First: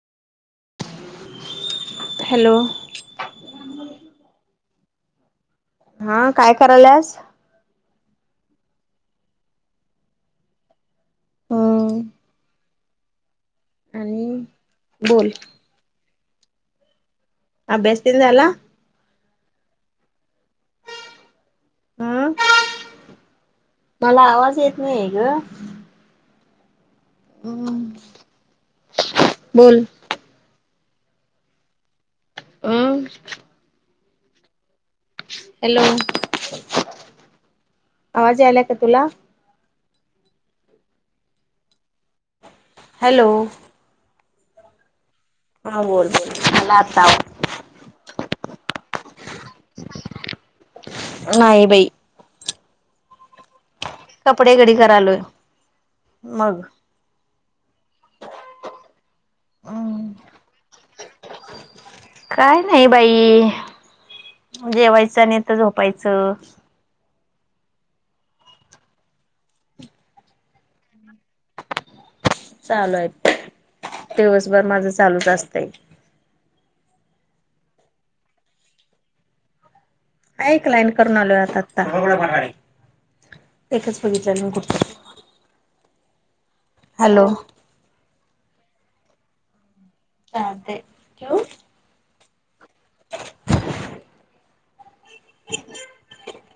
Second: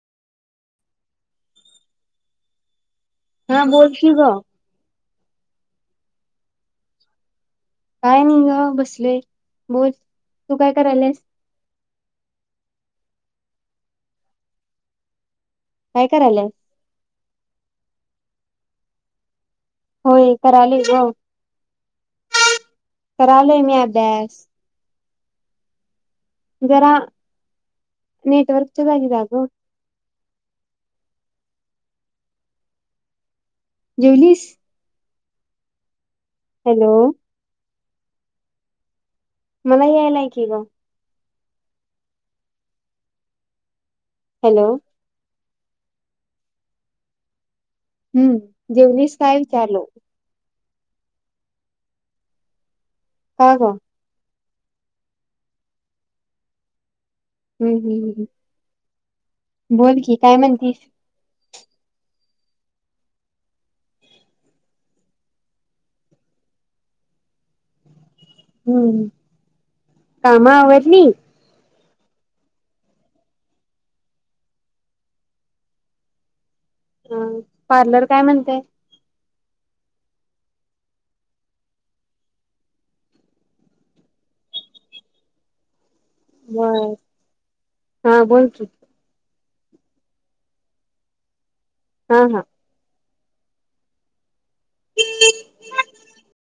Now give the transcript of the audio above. Hello. हा बोल की गं. हा, काय कराल्यास? काय नाही ग बसलोय. बोल, तू काय कराल्यास? हम. आणि बोल. काय कराल्या? अभ्यास तेन झाला? होय. कल जा हं कल मी अभ्यास या जरा नेटवर्क चल रा गो बोल अम जवलीस हॅलो हॅलो आवाज आयलाय का तुला मला यायलाय की ग हॅलो हॅलो हा बोल बोलोल मलाताव हम्म जेवढच काय चालव नाही बाई हा का कपडे घडी करा आलोय मग हम् हम् बोल हम्म की काय म्हणतीस काय नाही बाई जेवायचं नाही तर झोपायचं हम्म कामा आवरली चालूय दिवसभर माझं चालूच असतंय ह पार्लर काय म्हणतेय एकऐ लाईन करून आलो आता आता एकच बघितलं मी कुठ बर हा बोलतु अ ते क्यू हा हा [inaudible] [inaudible]